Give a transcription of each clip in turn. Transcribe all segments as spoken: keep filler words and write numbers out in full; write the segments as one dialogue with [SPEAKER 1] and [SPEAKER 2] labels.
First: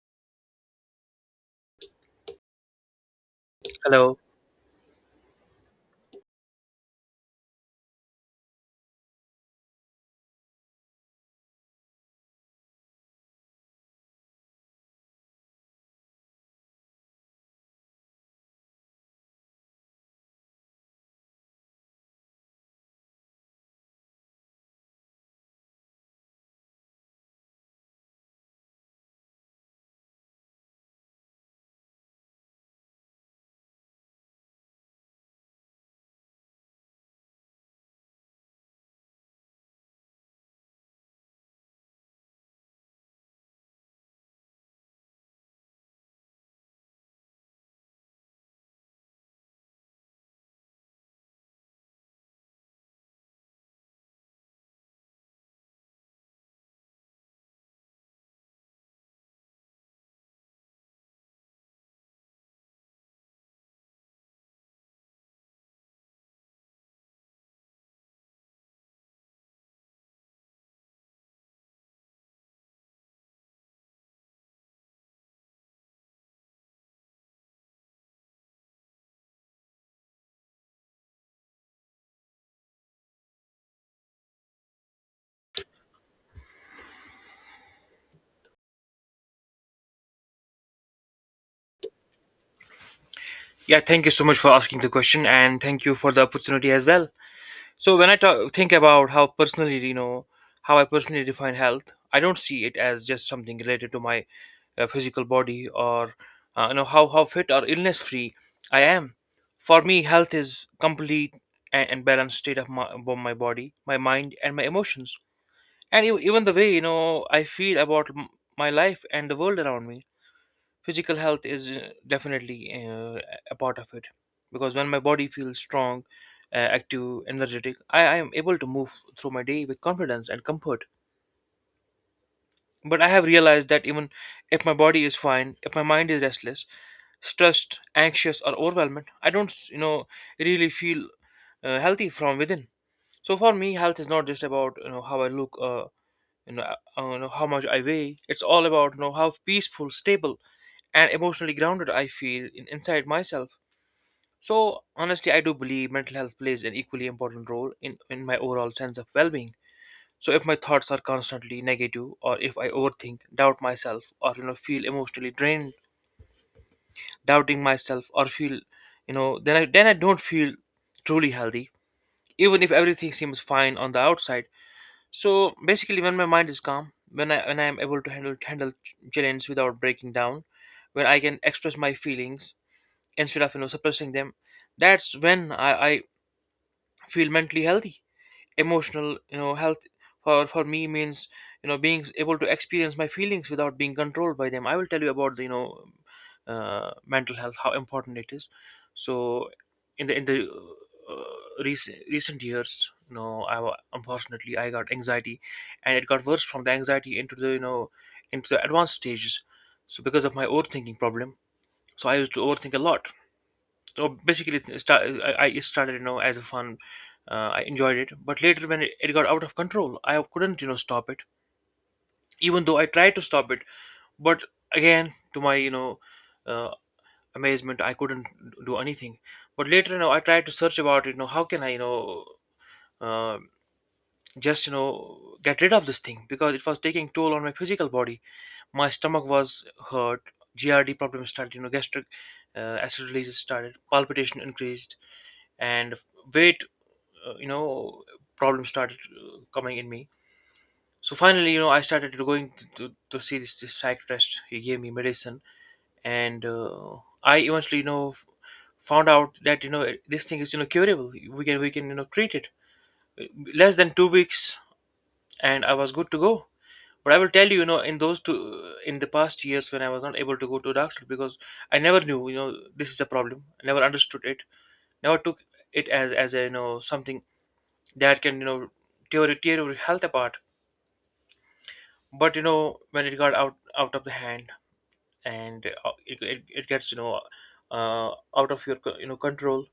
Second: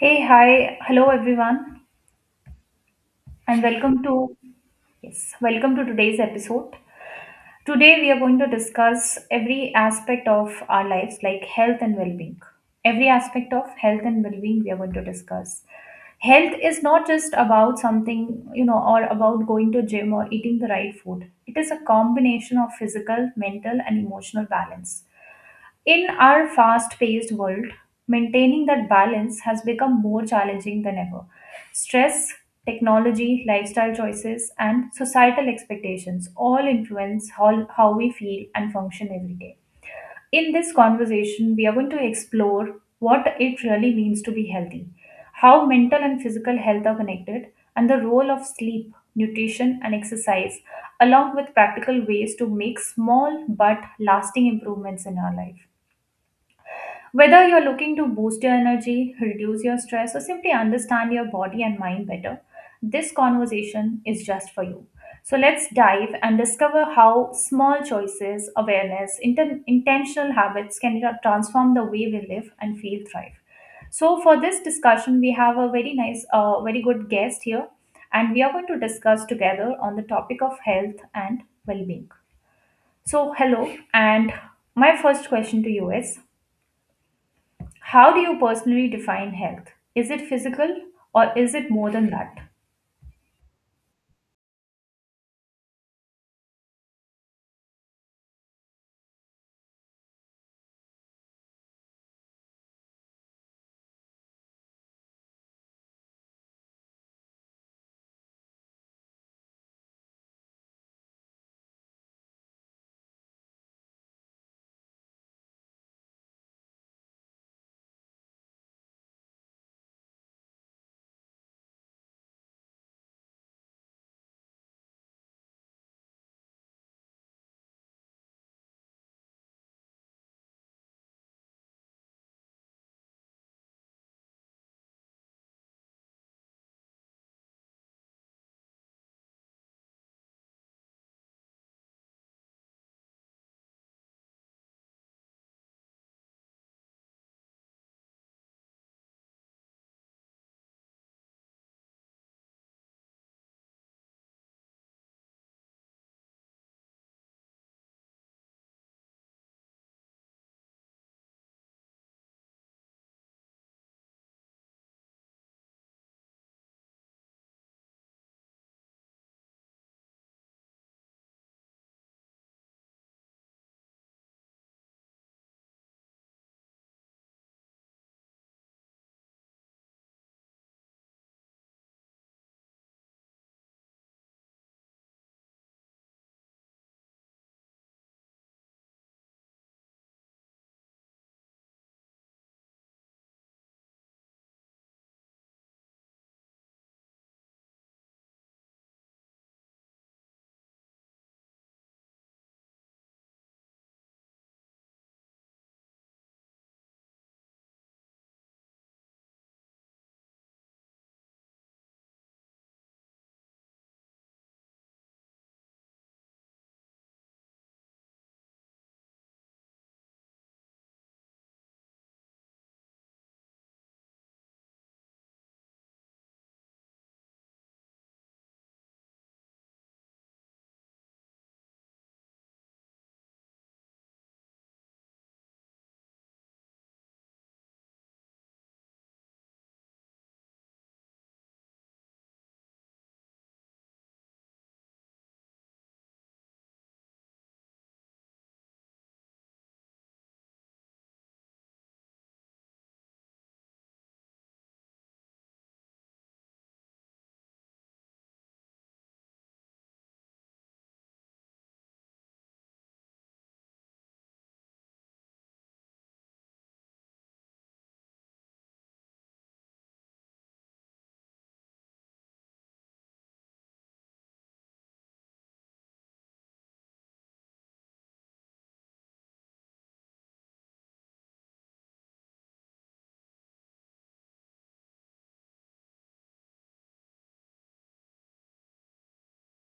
[SPEAKER 1] Hey, hi, hello everyone, and welcome to
[SPEAKER 2] Hello.
[SPEAKER 1] yes, welcome to today's episode. Today we are going to discuss every aspect of our lives, like health and well-being. Every aspect of health and well-being we are going to discuss. Health is not just about something, you know, or about going to gym or eating the right food. It is a combination of physical, mental, and emotional balance. In our fast paced world, maintaining that balance has become more challenging than ever. Stress, technology, lifestyle choices, and societal expectations all influence how, how we feel and function every day. In this conversation, we are going to explore what it really means to be healthy, how mental and physical health are connected, and the role of sleep, nutrition, and exercise, along with practical ways to make small but lasting improvements in our life. Whether you're looking to boost your energy, reduce your stress, or simply understand your body and mind better, this conversation is just for you. So let's dive and discover how small choices, awareness, inten- intentional habits can tra- transform the way we live and feel thrive. So for this discussion, we have a very nice, uh, very good guest here, and we are going to discuss together on the topic of health and well-being. So hello, and my first question to you is how do you personally define health? Is it physical or is it more than that?
[SPEAKER 2] Yeah, thank you so much for asking the question and thank you for the opportunity as well. So when I talk, think about how personally, you know, how I personally define health, I don't see it as just something related to my uh, physical body or uh, you know how how fit or illness free I am. For me, health is complete and, and balanced state of my, of my body, my mind and my emotions. And e- even the way, you know, I feel about m- my life and the world around me. Physical health is uh, definitely uh, a part of it, because when my body feels strong, uh, active, energetic, I, I am able to move through my day with confidence and comfort. But I have realized that even if my body is fine, if my mind is restless, stressed, anxious or overwhelmed, I don't, you know, really feel uh, healthy from within. So for me, health is not just about, you know, how I look, uh, you know, uh, you know, how much I weigh. It's all about, you know, how peaceful, stable, and emotionally grounded I feel in, inside myself. So honestly, I do believe mental health plays an equally important role in, in my overall sense of well-being. So if my thoughts are constantly negative, or if I overthink, doubt myself, or you know, feel emotionally drained, doubting myself, or feel, you know, then I then I don't feel truly healthy, even if everything seems fine on the outside. So basically, when my mind is calm, when I when I am able to handle handle ch- challenges without breaking down, when I can express my feelings instead of, you know, suppressing them, that's when I, I feel mentally healthy. Emotional, you know, health for for me means, you know, being able to experience my feelings without being controlled by them. I will tell you about the, you know, uh, mental health, how important it is. So in the in the uh, recent recent years, you know, i wa- unfortunately I got anxiety, and it got worse from the anxiety into the, you know, into the advanced stages. So because of my overthinking problem, so I used to overthink a lot. So basically it started, I, I started, you know, as a fun. uh, I enjoyed it, but later when it, it got out of control, I couldn't, you know, stop it, even though I tried to stop it. But again, to my, you know, uh, amazement, I couldn't do anything. But later, you know, I tried to search about it, you know, how can I, you know, uh, just, you know, get rid of this thing, because it was taking toll on my physical body. My stomach was hurt, grd problems started, you know, gastric uh, acid releases started, palpitation increased, and weight, uh, you know, problems started uh, coming in me. So finally, you know, I started going to, to, to see this, this psychiatrist. He gave me medicine, and uh, I eventually, you know, f- found out that, you know, this thing is, you know, curable. We can we can, you know, treat it. Uh, Less than two weeks and I was good to go. But I will tell you, you know, in those two in the past years, when I was not able to go to a doctor, because I never knew, you know, this is a problem. I never understood it, never took it as as a, you know, something that can, you know, tear, tear your health apart. But you know, when it got out out of the hand, and uh, it, it, it gets, you know, uh, out of your co- you know, control,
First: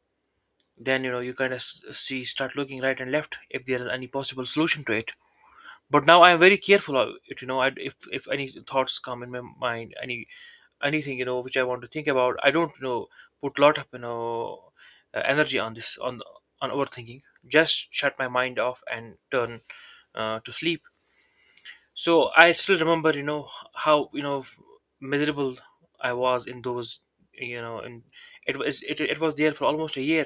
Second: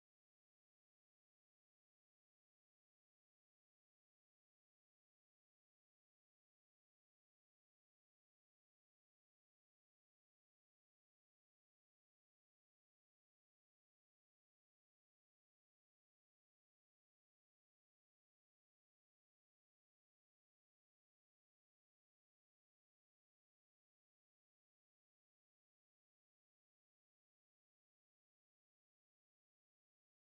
[SPEAKER 2] then you know, you kind of see start looking right and left if there is any possible solution to it. But now I am very careful of it, you know. I, if if any thoughts come in my mind, any anything, you know, which I want to think about, I don't, you know, put lot of, you know, uh, energy on this on on overthinking. Just shut my mind off and turn uh, to sleep. So I still remember, you know, how, you know, f- miserable I was in those, you know, and it was it, it was there for almost a year.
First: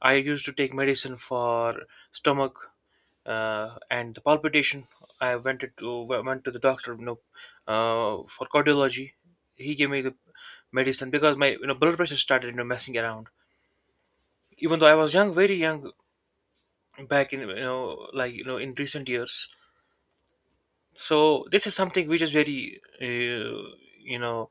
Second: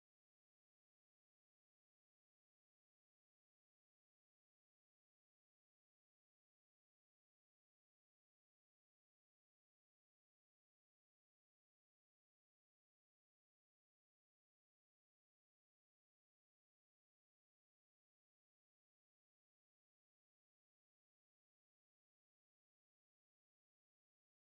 [SPEAKER 2] I used to take medicine for stomach uh, and the palpitation. I went to w- went to the doctor, you know, uh, for cardiology. He gave me the medicine because my, you know, blood pressure started, you know, messing around, even though I was young, very young back in, you know, like, you know, in recent years. So this is something which is very, uh, you know,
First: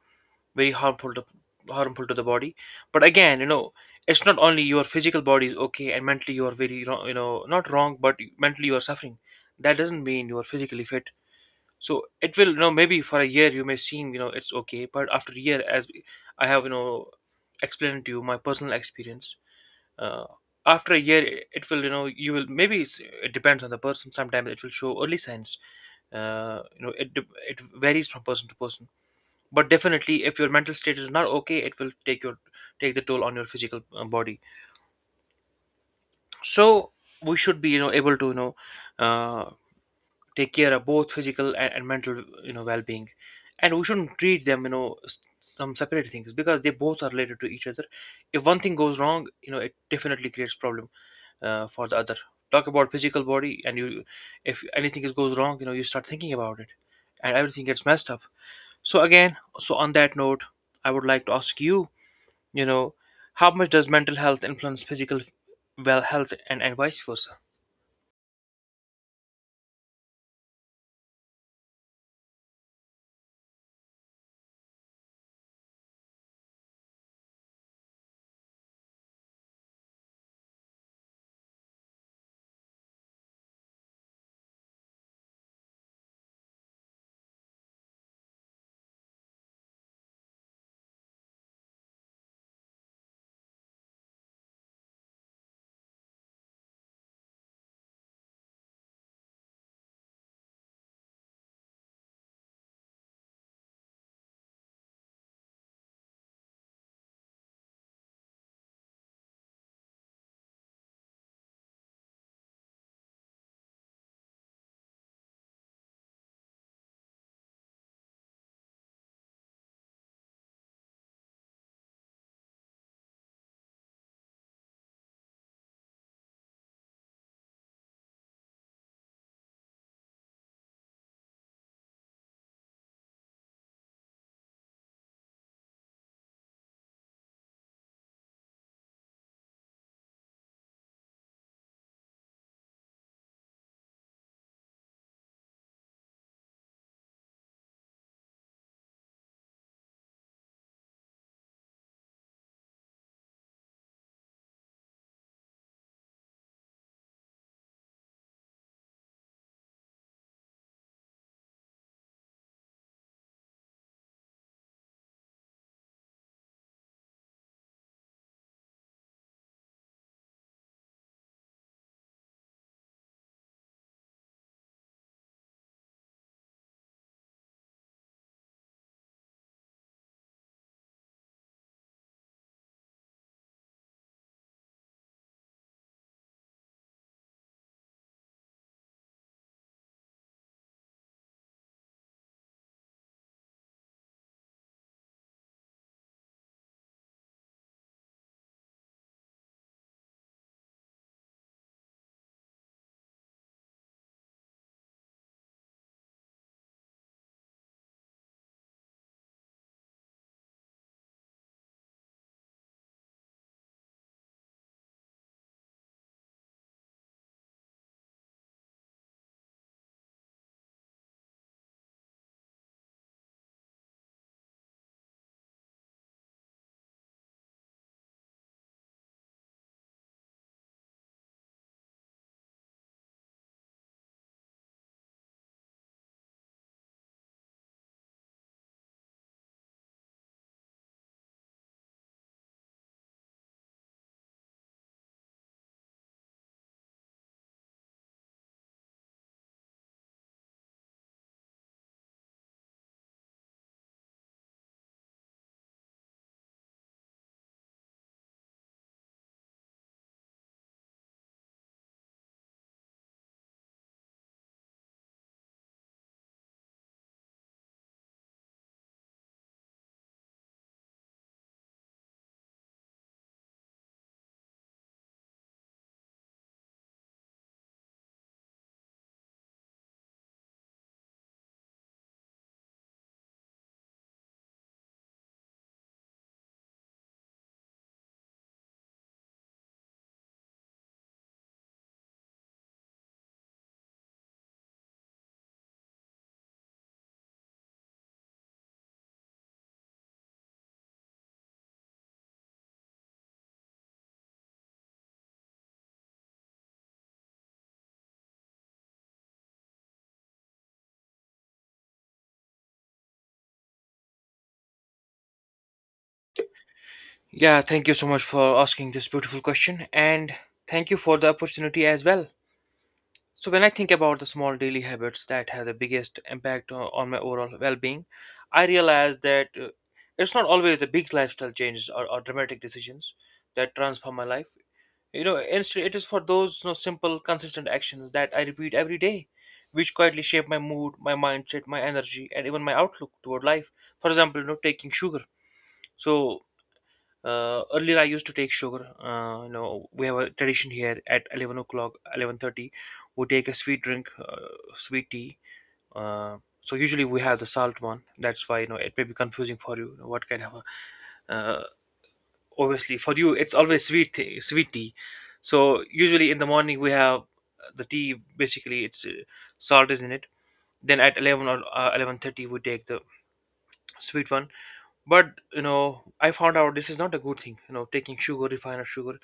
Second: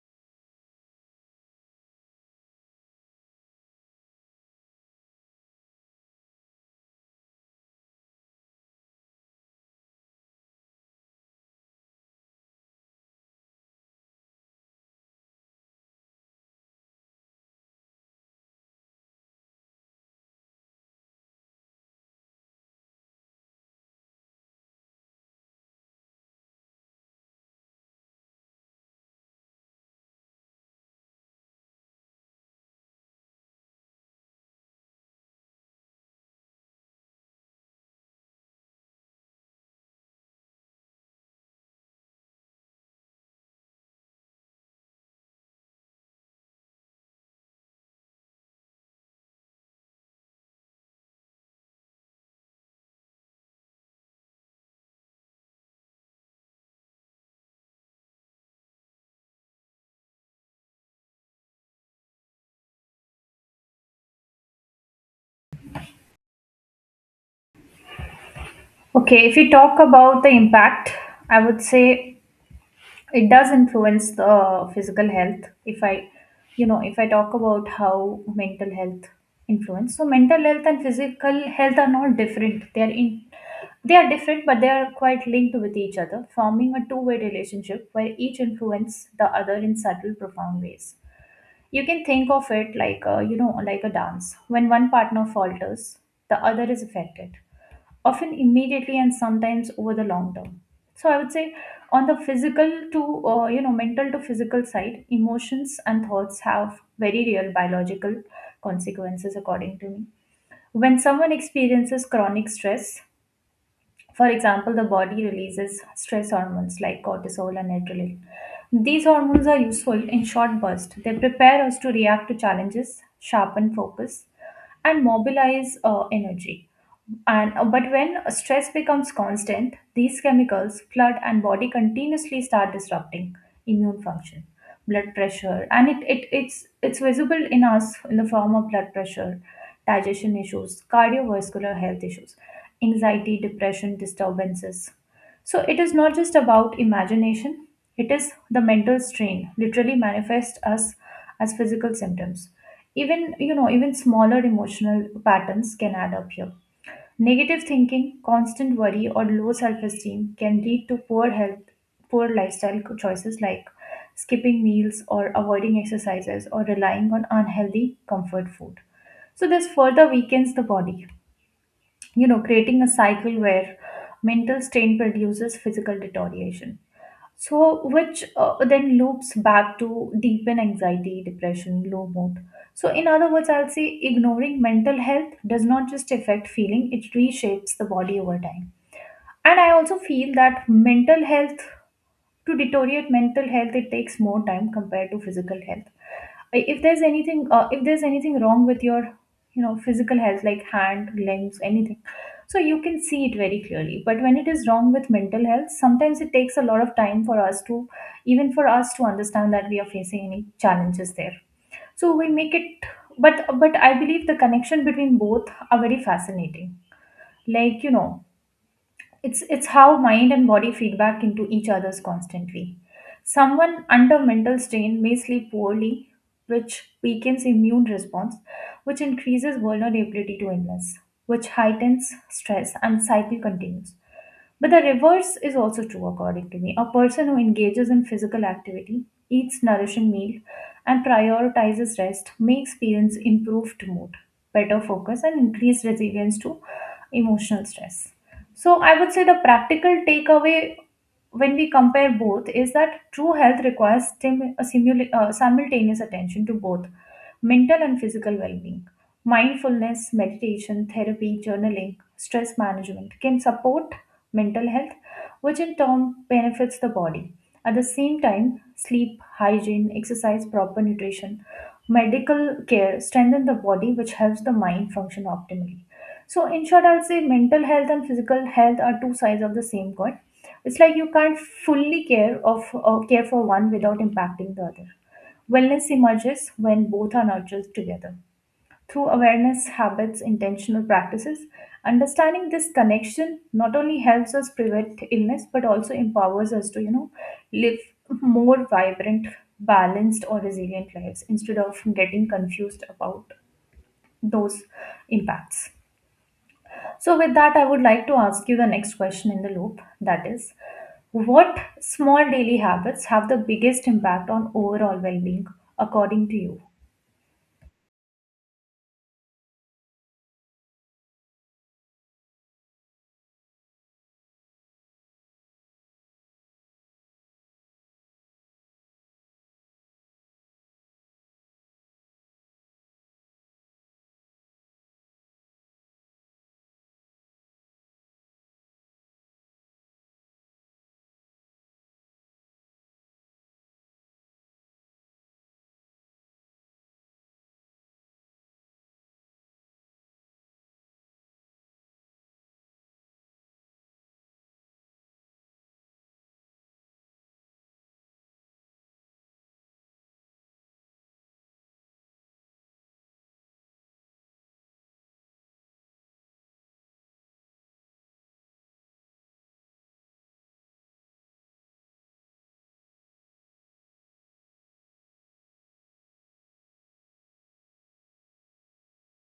[SPEAKER 2] very harmful to harmful to the body. But again, you know, it's not only your physical body is okay and mentally you are very wrong, you know, not wrong but mentally you are suffering, that doesn't mean you are physically fit. So it will, you know, maybe for a year you may seem, you know, it's okay, but after a year, as I have, you know, explained to you my personal experience, uh, after a year, it it will, you know, you will, maybe it's, it depends on the person. Sometimes it will show early signs, uh, you know, it, de- it varies from person to person. But definitely if your mental state is not okay, it will take your take the toll on your physical uh, body. So we should be, you know, able to, you know, uh, take care of both physical and, and mental, you know, well-being. And we shouldn't treat them, you know, s- some separate things, because they both are related to each other. If one thing goes wrong, you know, it definitely creates problem, uh, for the other. Talk about physical body, and you, if anything is goes wrong, you know, you start thinking about it, and everything gets messed up. So again, so on that note, I would like to ask you, you know, how much does mental health influence physical well, health, and, and vice versa?
[SPEAKER 1] Okay, if you talk about the impact, I would say it does influence the physical health. If I, you know, if I talk about how mental health influence, so mental health and physical health are not different. They are in, they are different, but they are quite linked with each other, forming a two-way relationship where each influence the other in subtle, profound ways. You can think of it like a, you know, like a dance. When one partner falters, the other is affected, often immediately and sometimes over the long term. So I would say on the physical to, uh, you know, mental to physical side, emotions and thoughts have very real biological consequences according to me. When someone experiences chronic stress, for example, the body releases stress hormones like cortisol and adrenaline. These hormones are useful in short bursts. They prepare us to react to challenges, sharpen focus, and mobilize uh, energy. And uh, but when stress becomes constant, these chemicals flood and body continuously start disrupting immune function, blood pressure, and it, it it's it's visible in us in the form of blood pressure, digestion issues, cardiovascular health issues, anxiety, depression, disturbances. So it is not just about imagination, it is the mental strain literally manifests us as physical symptoms. Even you know, even smaller emotional patterns can add up here. Negative thinking, constant worry, or low self esteem can lead to poor health, poor lifestyle choices like skipping meals or avoiding exercises or relying on unhealthy comfort food. So, this further weakens the body, you know, creating a cycle where mental strain produces physical deterioration. So, which uh, then loops back to deepen anxiety, depression, low mood. So, in other words, I'll say ignoring mental health does not just affect feeling, it reshapes the body over time. And I also feel that mental health to deteriorate mental health it takes more time compared to physical health. I- if there's anything uh, if there's anything wrong with your you know physical health like hand limbs anything, so you can see it very clearly, but when it is wrong with mental health, sometimes it takes a lot of time for us to, even for us to understand that we are facing any challenges there, so we make it. But but I believe the connection between both are very fascinating, like you know, it's, it's how mind and body feedback into each other's constantly. Someone under mental strain may sleep poorly, which weakens immune response, which increases vulnerability to illness, which heightens stress and cycle continues. But the reverse is also true according to me. A person who engages in physical activity, eats nourishing meal, and prioritizes rest may experience improved mood, better focus, and increased resilience to emotional stress. So I would say the practical takeaway when we compare both is that true health requires stim- a simul- uh, simultaneous attention to both mental and physical well-being. Mindfulness, meditation, therapy, journaling, stress management can support mental health, which in turn benefits the body. At the same time, sleep, hygiene, exercise, proper nutrition, medical care strengthen the body, which helps the mind function optimally. So, in short, I'll say mental health and physical health are two sides of the same coin. It's like you can't fully care of or care for one without impacting the other. Wellness emerges when both are nurtured together through awareness, habits, intentional practices. Understanding this connection not only helps us prevent illness but also empowers us to, you know, live more vibrant, balanced, or resilient lives instead of getting confused about those impacts. So, with that, I would like to ask you the next question in the loop, that is, what small daily habits have the biggest impact on overall well being, according to you?
[SPEAKER 2] Yeah, thank you so much for asking this beautiful question and thank you for the opportunity as well. So, when I think about the small daily habits that have the biggest impact on, on my overall well being, I realize that, uh, it's not always the big lifestyle changes, or, or dramatic decisions that transform my life. You know, instead, it is for those, you know, simple, consistent actions that I repeat every day, which quietly shape my mood, my mindset, my energy, and even my outlook toward life. For example, you know, taking sugar. So uh, earlier, I used to take sugar. Uh, you know, we have a tradition here at eleven o'clock, eleven thirty. We take a sweet drink, uh, sweet tea. Uh, so usually we have the salt one. That's why, you know, it may be confusing for you. What kind of a uh, obviously for you it's always sweet tea, sweet tea. So usually in the morning we have the tea, basically it's, uh, salt is in it. Then at eleven or uh, eleven thirty we take the sweet one. But you know, I found out this is not a good thing, you know, taking sugar, refined sugar.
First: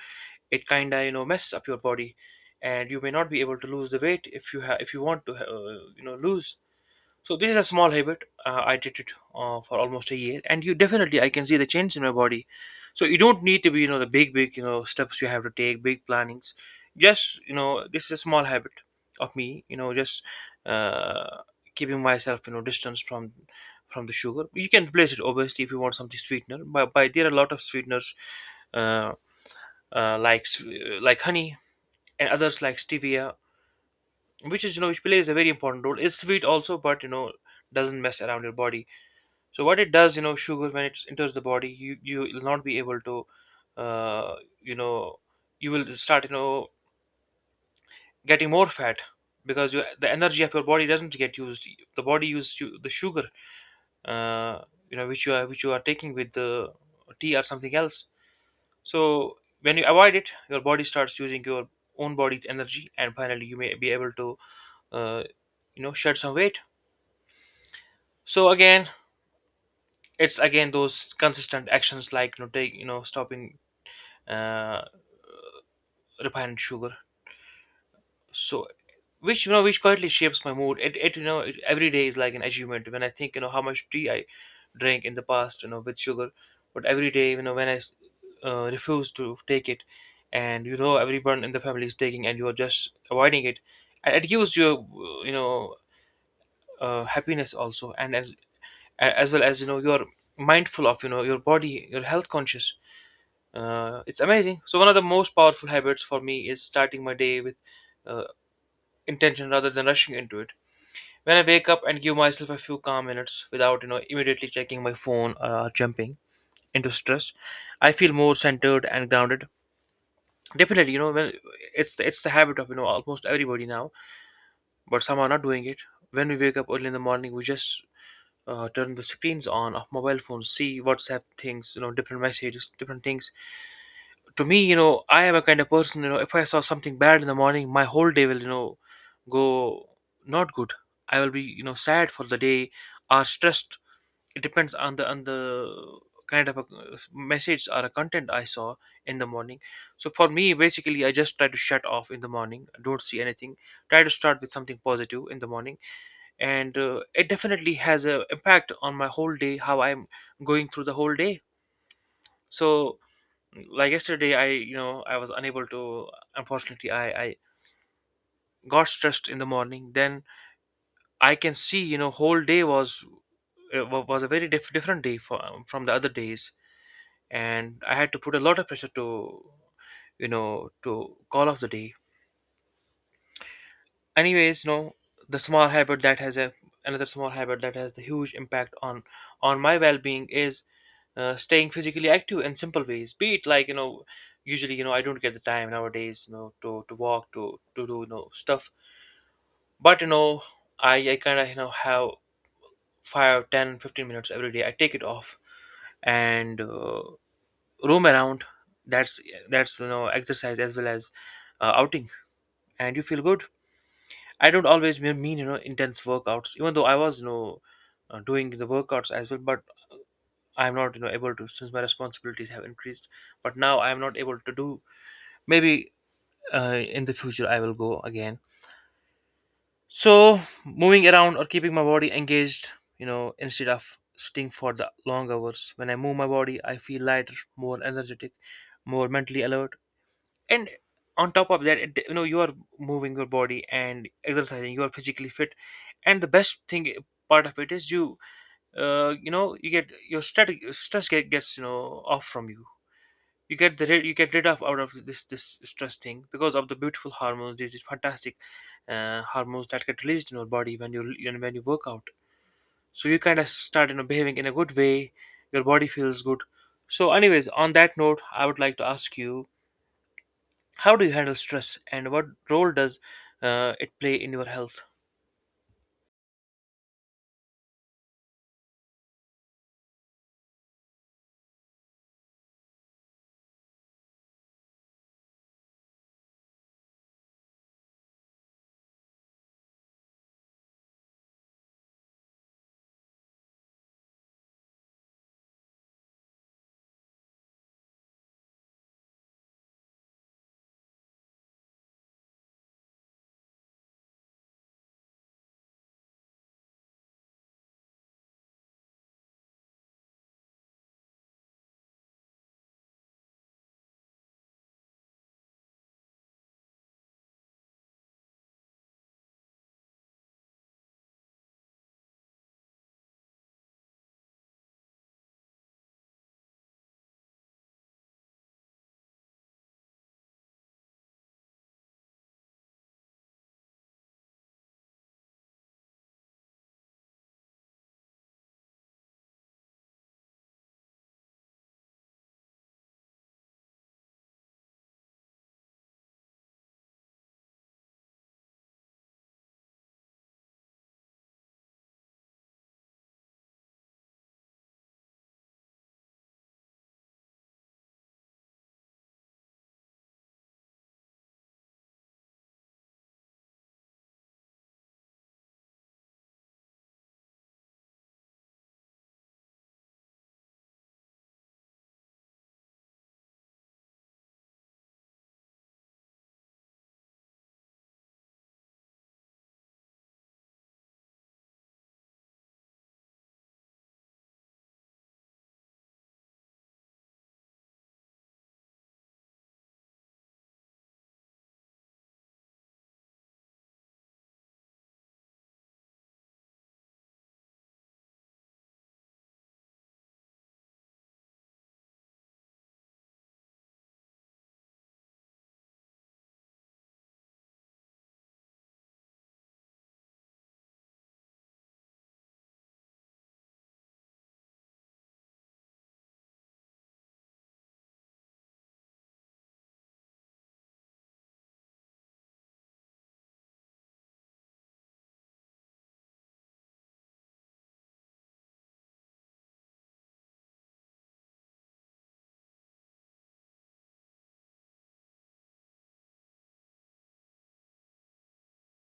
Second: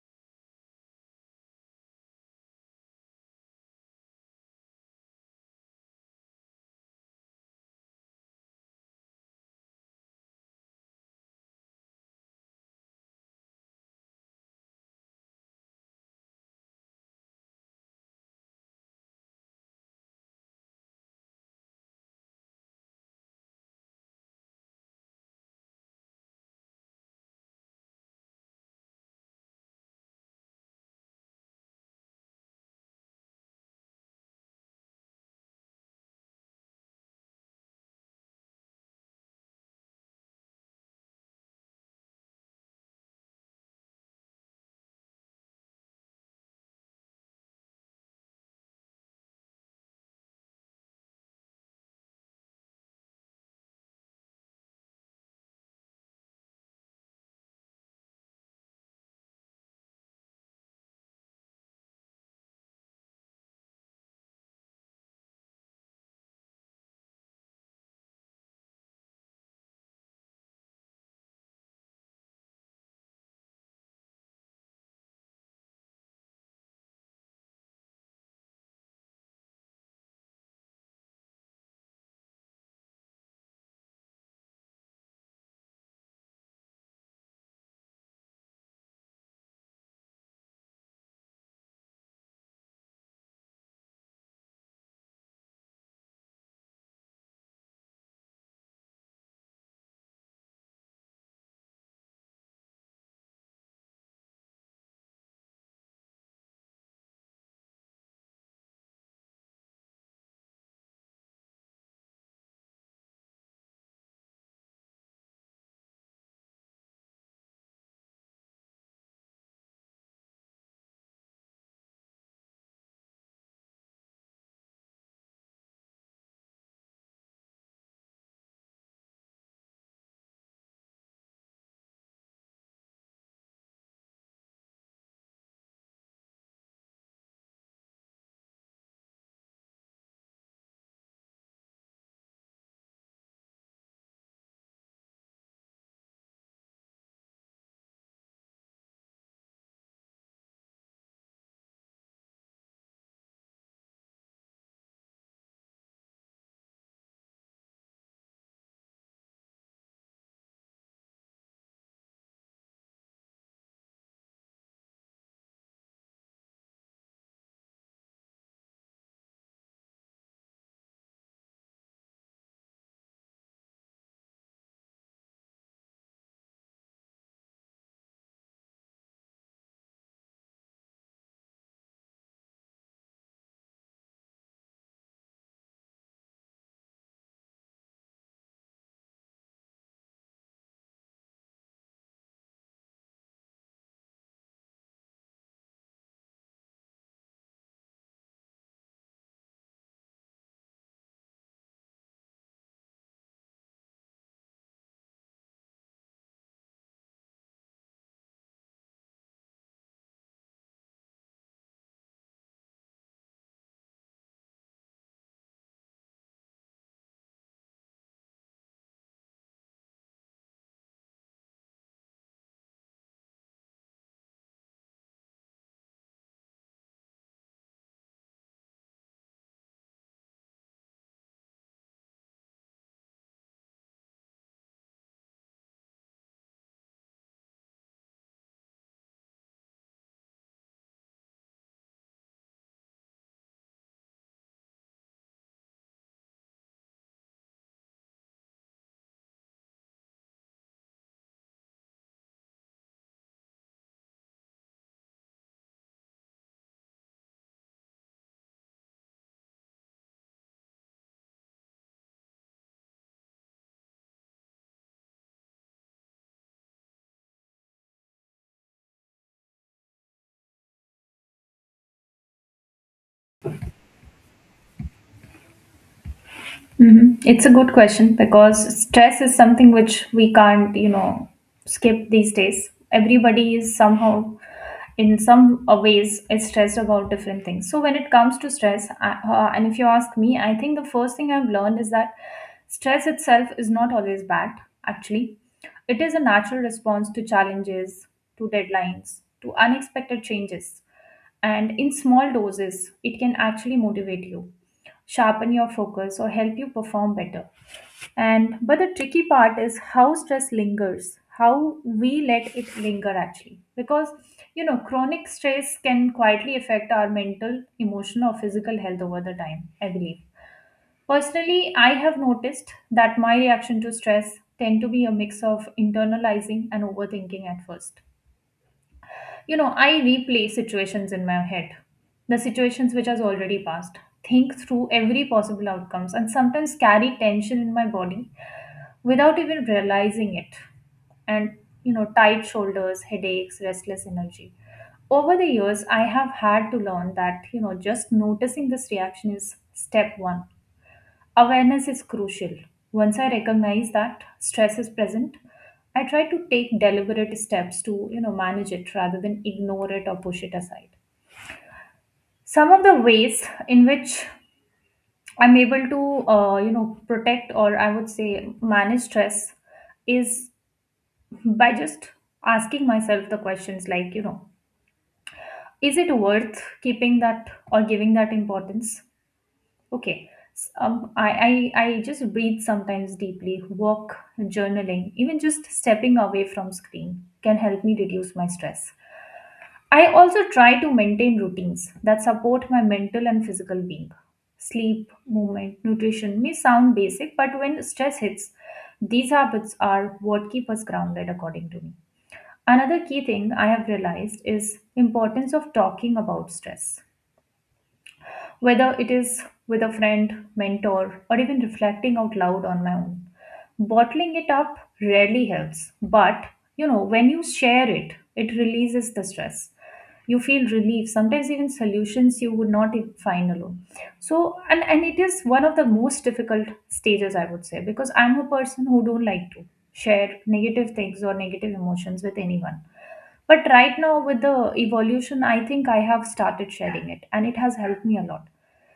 [SPEAKER 2] It kind of, you know, mess up your body, and you may not be able to lose the weight if you have if you want to, uh, you know, lose. So this is a small habit. Uh, I did it uh, for almost a year, and you definitely, I can see the change in my body. So you don't need to be, you know, the big big, you know, steps you have to take, big plannings. Just, you know, this is a small habit of me. You know, just uh, keeping myself, you know, distance from from the sugar. You can replace it obviously if you want something sweetener. But by, there are a lot of sweeteners, uh, uh, like s- uh, like honey and others like stevia, which is, you know, which plays a very important role, is sweet also, but you know, doesn't mess around your body. So what it does, you know, sugar when it enters the body, you you will not be able to, uh, you know, you will start, you know, getting more fat, because you, the energy of your body doesn't get used. The body uses you, the sugar, uh, you know, which you are which you are taking with the tea or something else. So when you avoid it, your body starts using your own body's energy, and finally you may be able to, uh, you know, shed some weight. So again, it's again those consistent actions like, you know, take, you know, stopping, uh, refined sugar. So which, you know, which quietly shapes my mood. It, it you know it, Every day is like an achievement when I think you know how much tea I drank in the past you know with sugar, but every day you know when I s- uh, refuse to take it, and you know everyone in the family is taking and you are just avoiding it, and it gives you uh, you know uh, happiness also and as, as well as you know you're mindful of you know your body, your health conscious. Uh, it's amazing. So one of the most powerful habits for me is starting my day with uh, intention rather than rushing into it. When I wake up and give myself a few calm minutes without you know immediately checking my phone or jumping into stress, I feel more centered and grounded. Definitely, you know when it's it's the habit of you know almost everybody now, but some are not doing it. When we wake up early in the morning, we just uh, turn the screens on of mobile phones, see WhatsApp things, you know different messages, different things. To me, you know, I am a kind of person, you know, if I saw something bad in the morning, my whole day will, you know, go not good. I will be, you know, sad for the day or stressed. It depends on the on the kind of a uh, message or a content I saw in the morning. So for me, basically, I just try to shut off in the morning. Don't see anything. Try to start with something positive in the morning, and uh, it definitely has a impact on my whole day, how I'm going through the whole day. So like yesterday, I you know I was unable to, unfortunately, i i got stressed in the morning, then I can see you know whole day was uh, wa- was a very diff- different day for, um, from the other days, and I had to put a lot of pressure to you know to call off the day. Anyways, no, the small habit that has a another small habit that has the huge impact on on my well-being is uh, staying physically active in simple ways, be it like you know usually you know I don't get the time nowadays you know to to walk, to to do you know stuff. But you know i i kind of you know have five ten fifteen minutes every day. I take it off, and uh, roam around. That's that's you know exercise as well as uh, outing, and you feel good. I don't always me- mean you know intense workouts, even though I was you know uh, doing the workouts as well. But I'm not you know able to, since my responsibilities have increased. But now I'm not able to do. Maybe uh, in the future I will go again. So moving around or keeping my body engaged, you know, instead of sitting for the long hours. When I move my body, I feel lighter, more energetic, more mentally alert, and on top of that, it, you know you are moving your body and exercising, you are physically fit, and the best thing eh, part of it is you uh, you know you get your stress stress get, gets you know off from you. You get the rid- you get rid of out of this this stress thing because of the beautiful hormones, these these fantastic uh, hormones that get released in your body when you you know, when you work out, so you kind of start you know behaving in a good way. Your body feels good. So anyways, on that note, I would like to ask you, how do you handle stress, and what role does uh, it play in your health?
[SPEAKER 1] Hmm, it's a good question because stress is something which we can't, you know, skip these days. Everybody is somehow in some uh, ways is stressed about different things. So when it comes to stress, I, uh, and if you ask me, I think the first thing I've learned is that stress itself is not always bad. Actually, it is a natural response to challenges, to deadlines, to unexpected changes, and in small doses it can actually motivate you, sharpen your focus, or help you perform better. And but the tricky part is how stress lingers, how we let it linger actually. Because you know, chronic stress can quietly affect our mental, emotional, or physical health over the time, I believe. Personally, I have noticed that my reaction to stress tend to be a mix of internalizing and overthinking at first. You know, I replay situations in my head, the situations which has already passed, think through every possible outcomes and sometimes carry tension in my body without even realizing it. And you know, tight shoulders, headaches, restless energy. Over the years, I have had to learn that, you know, just noticing this reaction is step one. Awareness is crucial. Once I recognize that stress is present, I try to take deliberate steps to, you know, manage it rather than ignore it or push it aside. Some of the ways in which I'm able to, uh, you know, protect or I would say manage stress is by just asking myself the questions like, you know, is it worth keeping that or giving that importance? Okay. S- Um, I, I, I just breathe sometimes deeply, walk, journaling, even just stepping away from screen can help me reduce my stress. I also try to maintain routines that support my mental and physical being. Sleep, movement, nutrition may sound basic, but when stress hits, these habits are what keep us grounded, according to me. Another key thing I have realized is importance of talking about stress whether it is with a friend, mentor, or even reflecting out loud on my own. Bottling it up rarely helps, but you know, when you share it, it releases the stress. You feel relief, sometimes even solutions you would not even find alone. So, and, and it is one of the most difficult stages, I would say, because I'm a person who don't like to share negative things or negative emotions with anyone. But right now, with the evolution, I think I have started sharing it, and it has helped me a lot.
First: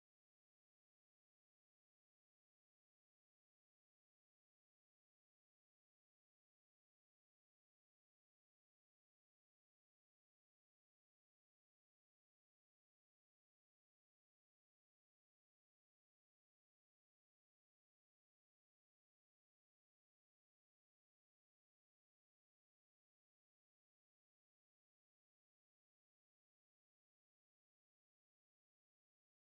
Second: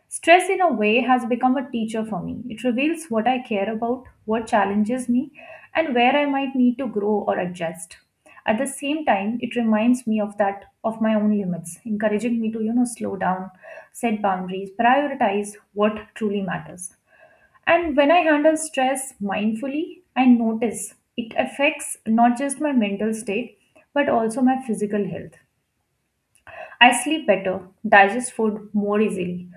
[SPEAKER 1] Stress, in a way, has become a teacher for me. It reveals what I care about, what challenges me, and where I might need to grow or adjust. At the same time, it reminds me of that of my own limits, encouraging me to you know slow down, set boundaries, prioritize what truly matters. And when I handle stress mindfully, I notice it affects not just my mental state but also my physical health. I sleep better, digest food more easily,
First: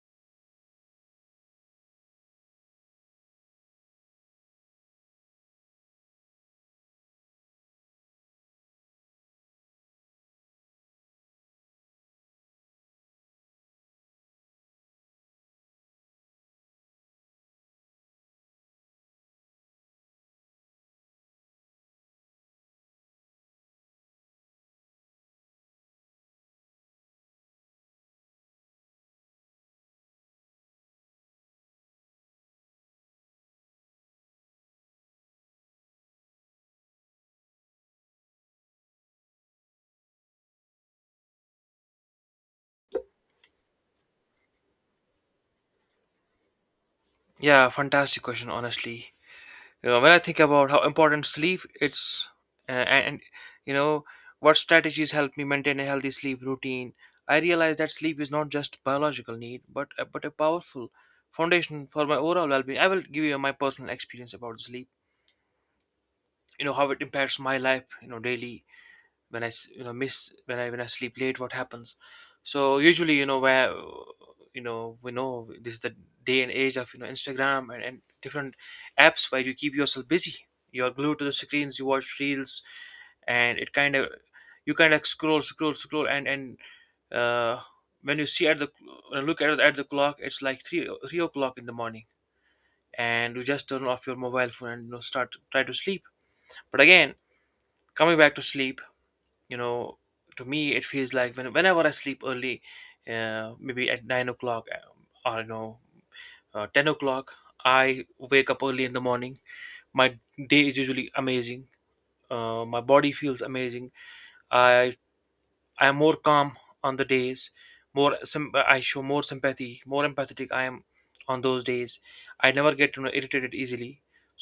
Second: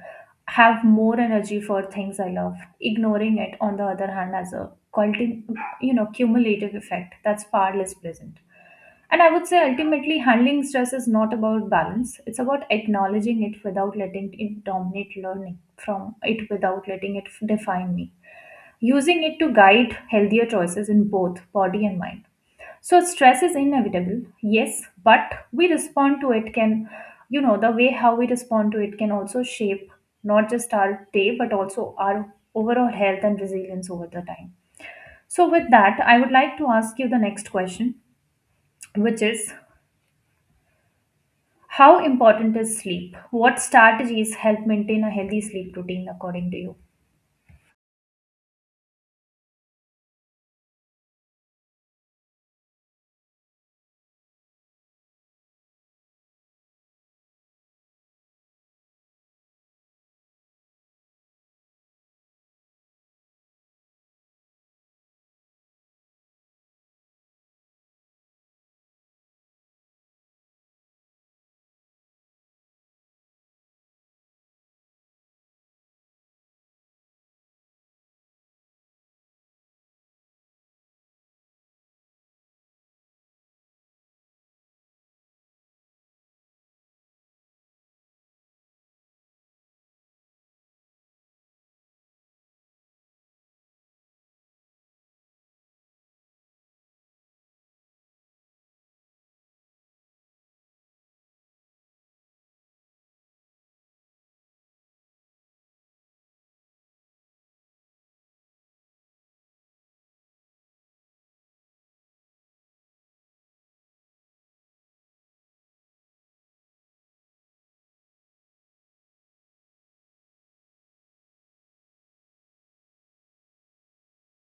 [SPEAKER 1] have more energy for things I love. Ignoring it, on the other hand, has a culti- you know cumulative effect that's far less pleasant. And I would say ultimately, handling stress is not about balance; it's about acknowledging it without letting it dominate, learning from it, without letting it define me. Using it to guide healthier choices in both body and mind. So stress is inevitable, yes, but we respond to it can, you know, the way how we respond to it can also shape not just our day but also our overall health and resilience over the time. So, with that, I would like to ask you the next question, which is how important is sleep? What strategies help maintain a healthy sleep routine according to you?
[SPEAKER 2] Yeah, fantastic question. Honestly, you know, when I think about how important sleep, it's uh, and and, you know what strategies help me maintain a healthy sleep routine. I realize that sleep is not just biological need, but a- but a powerful foundation for my overall well-being. I will give you my personal experience about sleep. You know how it impacts my life. You know, daily, when I s- you know miss when I when I sleep late, what happens. So usually you know where you know we know this is the day and age of you know Instagram and, and different apps where you keep yourself busy, you're glued to the screens, you watch reels, and it kind of you kind of scroll, scroll, scroll, and and uh, when you see at the when you look at the, at the clock, it's like three three o'clock in the morning, and you just turn off your mobile phone and you know, start try to sleep. But again, coming back to sleep, you know to me it feels like when, whenever I sleep early, uh, maybe at nine o'clock, uh, or you know uh, ten o'clock, I wake up early in the morning, my day is usually amazing. Uh, my body feels amazing. I i am more calm on the days, more, some I show more sympathy, more empathetic I am on those days. I never get you know, irritated easily.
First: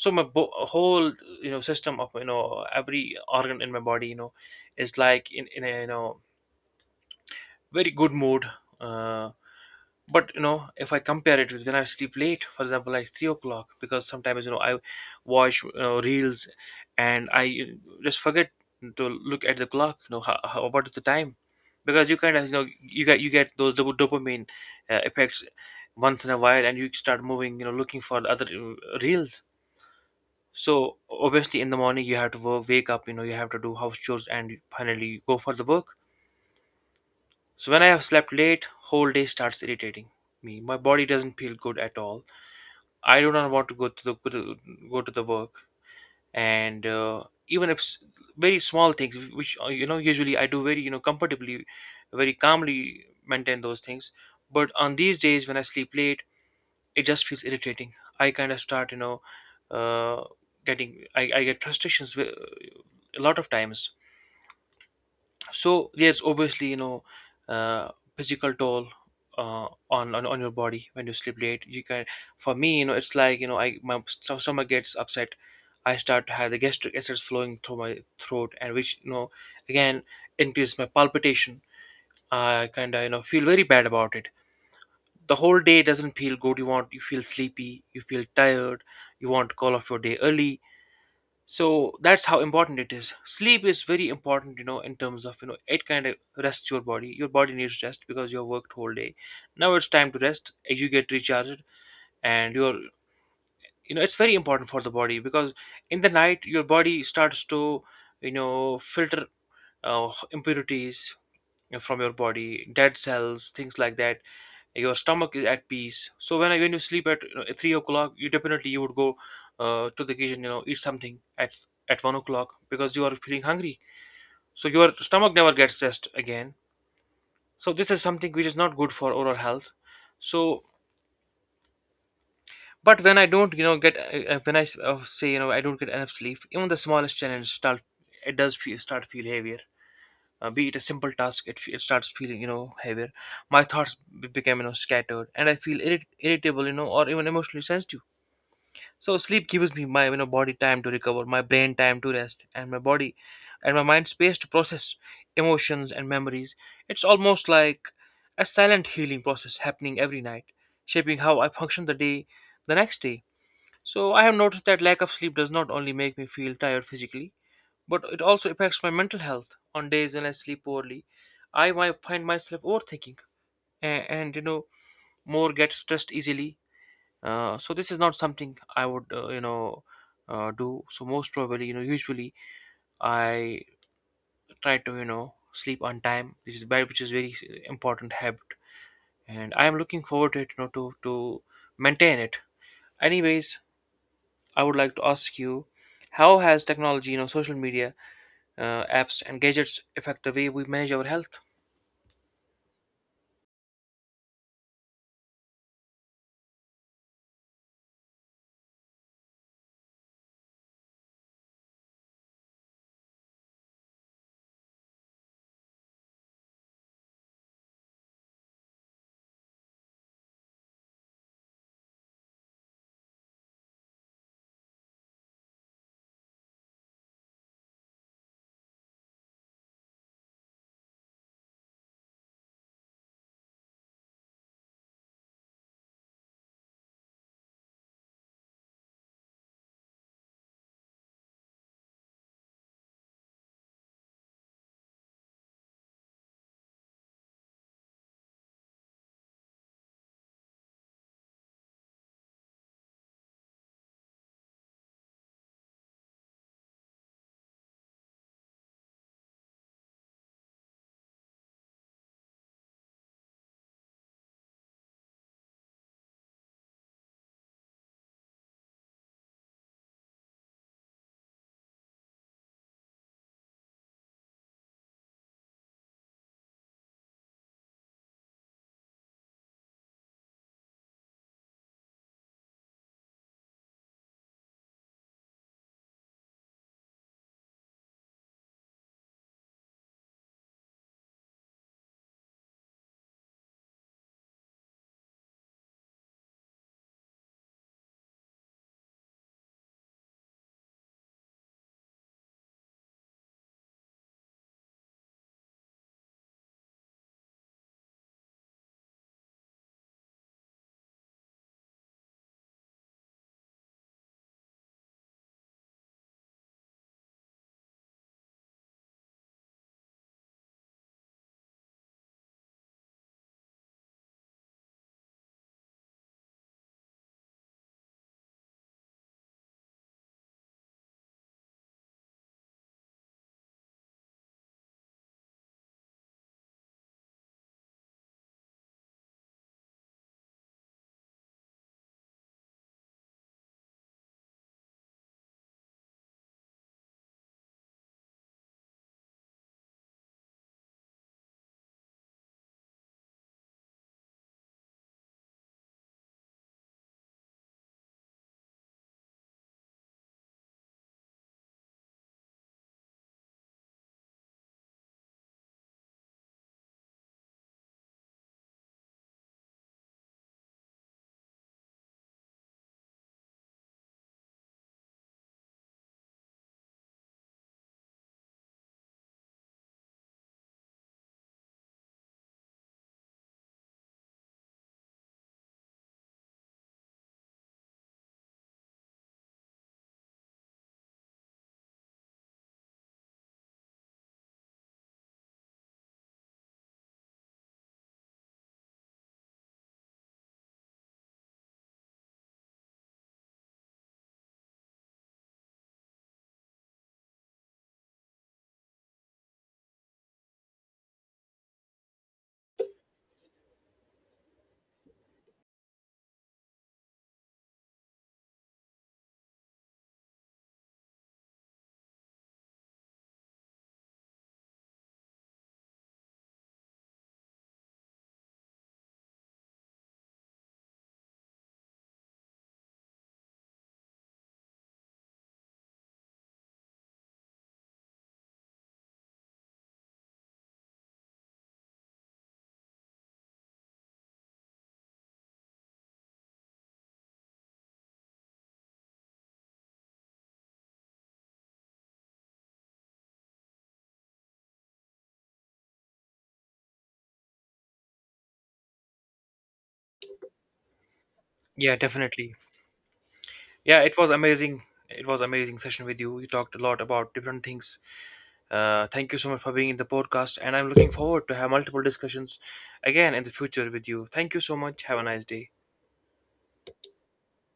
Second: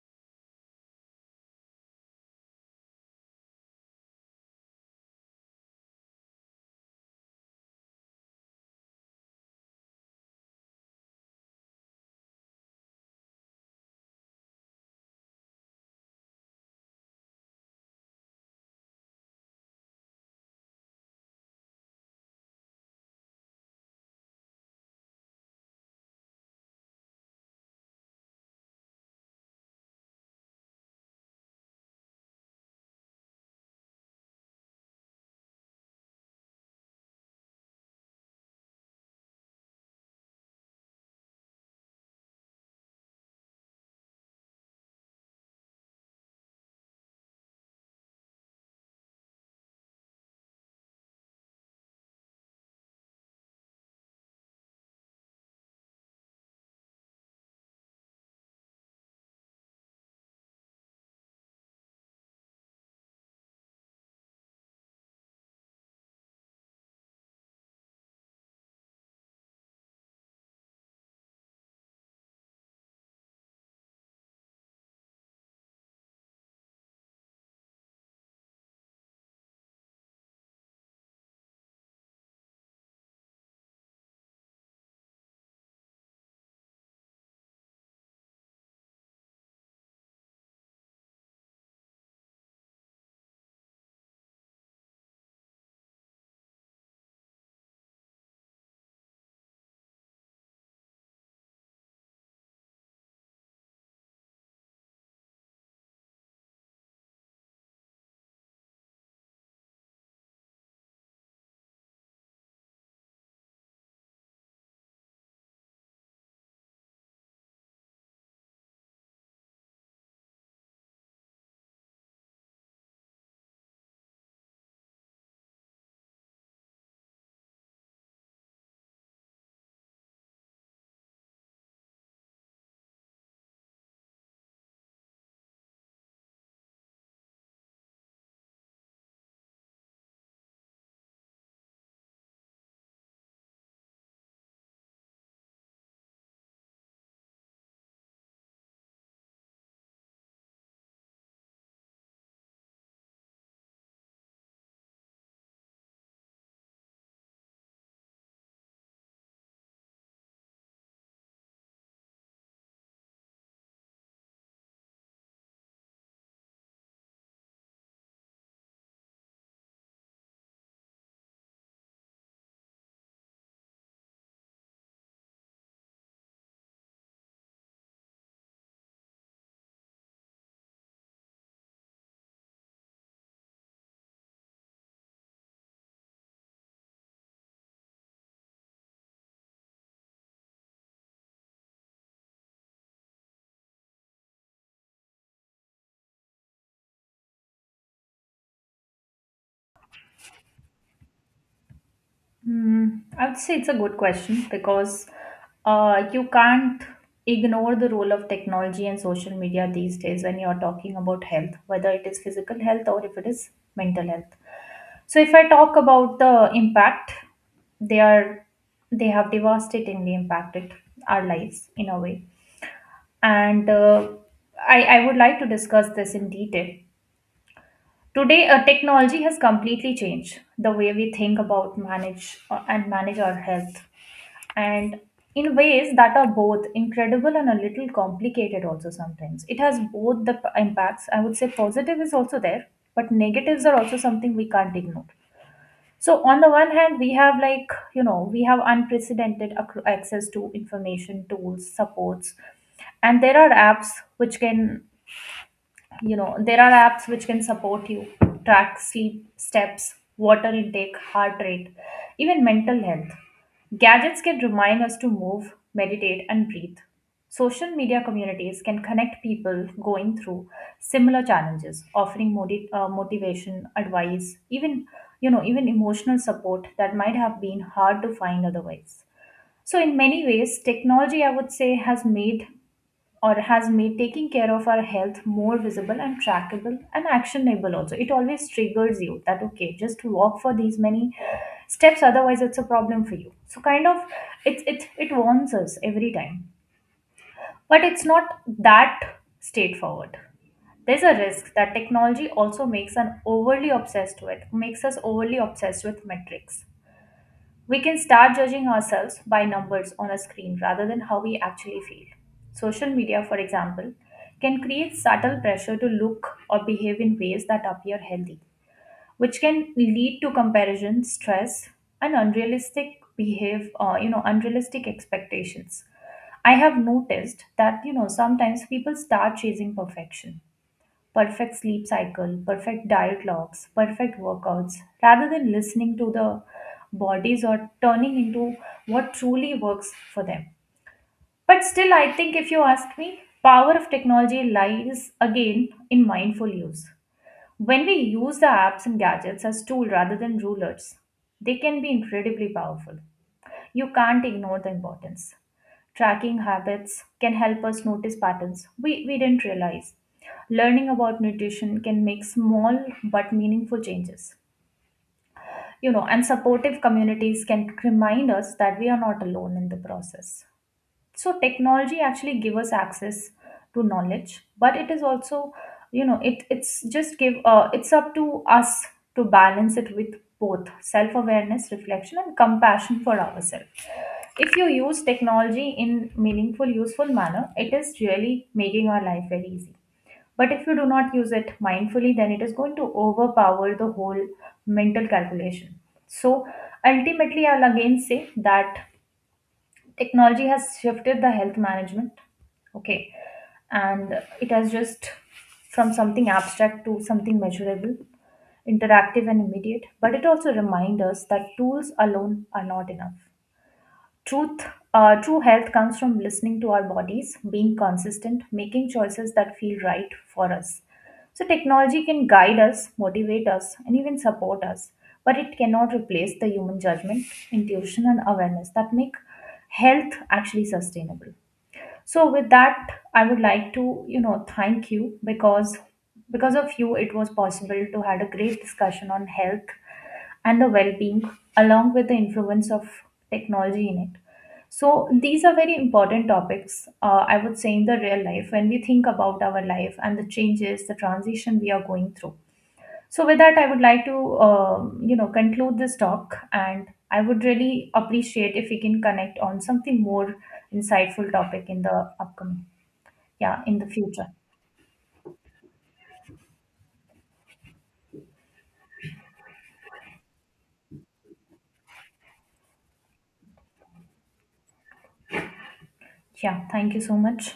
[SPEAKER 2] So my bo- whole you know system of you know every organ in my body you know is like in, in a you know very good mood. Uh, but you know, if I compare it with when I sleep late, for example, like three o'clock, because sometimes you know I watch uh, reels, and I just forget to look at the clock. You know, how, how, what is the time? Because you kind of you know you get you get those dop- dopamine uh, effects once in a while, and you start moving, you know, looking for the other uh, reels. So obviously, in the morning you have to work, wake up, you know, you have to do house chores, and finally go for the work. So when I have slept late, whole day starts irritating me. My body doesn't feel good at all. I do not want to go to the go to, go to the work, and uh, even if s- very small things, which uh, you know usually I do very you know comfortably, very calmly maintain those things. But on these days when I sleep late, it just feels irritating. I kind of start you know uh, getting I, I get frustrations wi- a lot of times. So there's obviously you know uh, physical toll uh, on, on on your body when you sleep late. You can For me, you know it's like you know I my st- stomach gets upset. I start to have the gastric acids flowing through my throat, and which you know again increases my palpitation. I kind of you know feel very bad about it. The whole day doesn't feel good. You want you feel sleepy. You feel tired. You want to call off your day early. So that's how important it is, sleep is very important, you know in terms of, you know it kind of rests your body, your body needs rest because you have worked whole day. Now it's time to rest, you get recharged, and you're you know it's very important for the body because in the night your body starts to you know filter uh, impurities uh, from your body, dead cells, things like that. Your stomach is at peace. So when I when you sleep at you know, at three o'clock, you definitely you would go uh, to the kitchen, you know, eat something at at one o'clock because you are feeling hungry. So your stomach never gets rest again. So this is something which is not good for oral health. So but when I don't, you know, get, uh, uh, when I s- uh, say, you know I don't get enough sleep, even the smallest challenge start it does feel, start feel heavier. Uh, be it a simple task, it, fe- it starts feeling you know heavier. My thoughts b- become you know scattered, and I feel irrit- irritable, you know or even emotionally sensitive. So sleep gives me my you know body time to recover, my brain time to rest, and my body and my mind space to process emotions and memories. It's almost like a silent healing process happening every night, shaping how I function the day the next day. So I have noticed that lack of sleep does not only make me feel tired physically, but it also affects my mental health. On days when I sleep poorly, I might find myself overthinking and, and you know more get stressed easily. Uh, so this is not something I would uh, you know uh, do. So most probably, you know usually I try to you know sleep on time, which is very which is very important habit, and I am looking forward to it, you know to to maintain it. Anyways, I would like to ask you. How has technology, you know, social media, uh, apps, and gadgets affect the way we manage our health?
[SPEAKER 1] Hmm, I would say it's a good question because uh, you can't ignore the role of technology and social media these days when you're talking about health, whether it is physical health or if it is mental health. So if I talk about the impact, they are they have devastatingly impacted our lives in a way. And uh, I, I would like to discuss this in detail. Today, uh, technology has completely changed the way we think about manage uh, and manage our health and in ways that are both incredible and a little complicated. Also, sometimes it has both the p- impacts, I would say. Positive is also there, but negatives are also something we can't ignore. So on the one hand, we have, like you know we have unprecedented ac- access to information, tools, supports, and there are apps which can, you know there are apps which can support you, track sleep, steps, water intake, heart rate, even mental health. Gadgets can remind us to move, meditate, and breathe. Social media communities can connect people going through similar challenges, offering modi- uh, motivation, advice, even, you know even emotional support that might have been hard to find otherwise. So in many ways, technology, I would say, has made or has made taking care of our health more visible and trackable and actionable. Also, it always triggers you that, okay, just walk for these many steps, otherwise it's a problem for you. So kind of, it it it warns us every time. But it's not that straightforward. There's a risk that technology also makes an overly obsessed with makes us overly obsessed with metrics. We can start judging ourselves by numbers on a screen rather than how we actually feel. Social media, for example, can create subtle pressure to look or behave in ways that appear healthy, which can lead to comparison, stress, and unrealistic behave, uh, you know, unrealistic expectations. I have noticed that, you know, sometimes people start chasing perfection: perfect sleep cycle, perfect diet logs, perfect workouts, rather than listening to the bodies or turning into what truly works for them. But still, I think if you ask me, power of technology lies again in mindful use. When we use the apps and gadgets as tool rather than rulers, they can be incredibly powerful. You can't ignore the importance. Tracking habits can help us notice patterns we, we didn't realize. Learning about nutrition can make small but meaningful changes. You know, and supportive communities can remind us that we are not alone in the process. So technology actually give us access to knowledge, but it is also, you know, it it's just give, uh, it's up to us to balance it with both self awareness, reflection, and compassion for ourselves. If you use technology in meaningful, useful manner, it is really making our life very easy. But if you do not use it mindfully, then it is going to overpower the whole mental calculation. So ultimately, I'll again say that technology has shifted the health management, okay, and it has just from something abstract to something measurable, interactive, and immediate. But it also reminds us that tools alone are not enough. Truth, uh, true health comes from listening to our bodies, being consistent, making choices that feel right for us. So technology can guide us, motivate us, and even support us, but it cannot replace the human judgment, intuition, and awareness that make health actually sustainable. So with that, I would like to, you know thank you, because because of you it was possible to had a great discussion on health and the well-being, along with the influence of technology in it. So these are very important topics, uh, I would say, in the real life when we think about our life and the changes, the transition we are going through. So with that, I would like to um, you know conclude this talk, and I would really appreciate if we can connect on something more insightful topic
[SPEAKER 2] Yeah,
[SPEAKER 1] in the
[SPEAKER 2] definitely.
[SPEAKER 1] upcoming, yeah, in
[SPEAKER 2] Yeah,
[SPEAKER 1] the
[SPEAKER 2] it was
[SPEAKER 1] future.
[SPEAKER 2] amazing. It was amazing session with you. You talked a lot about different things. Uh, thank you so much for being in the podcast, and I'm looking forward to have multiple discussions again in the future with you. Thank you so much. Have a nice day.
[SPEAKER 1] Yeah, thank you so much.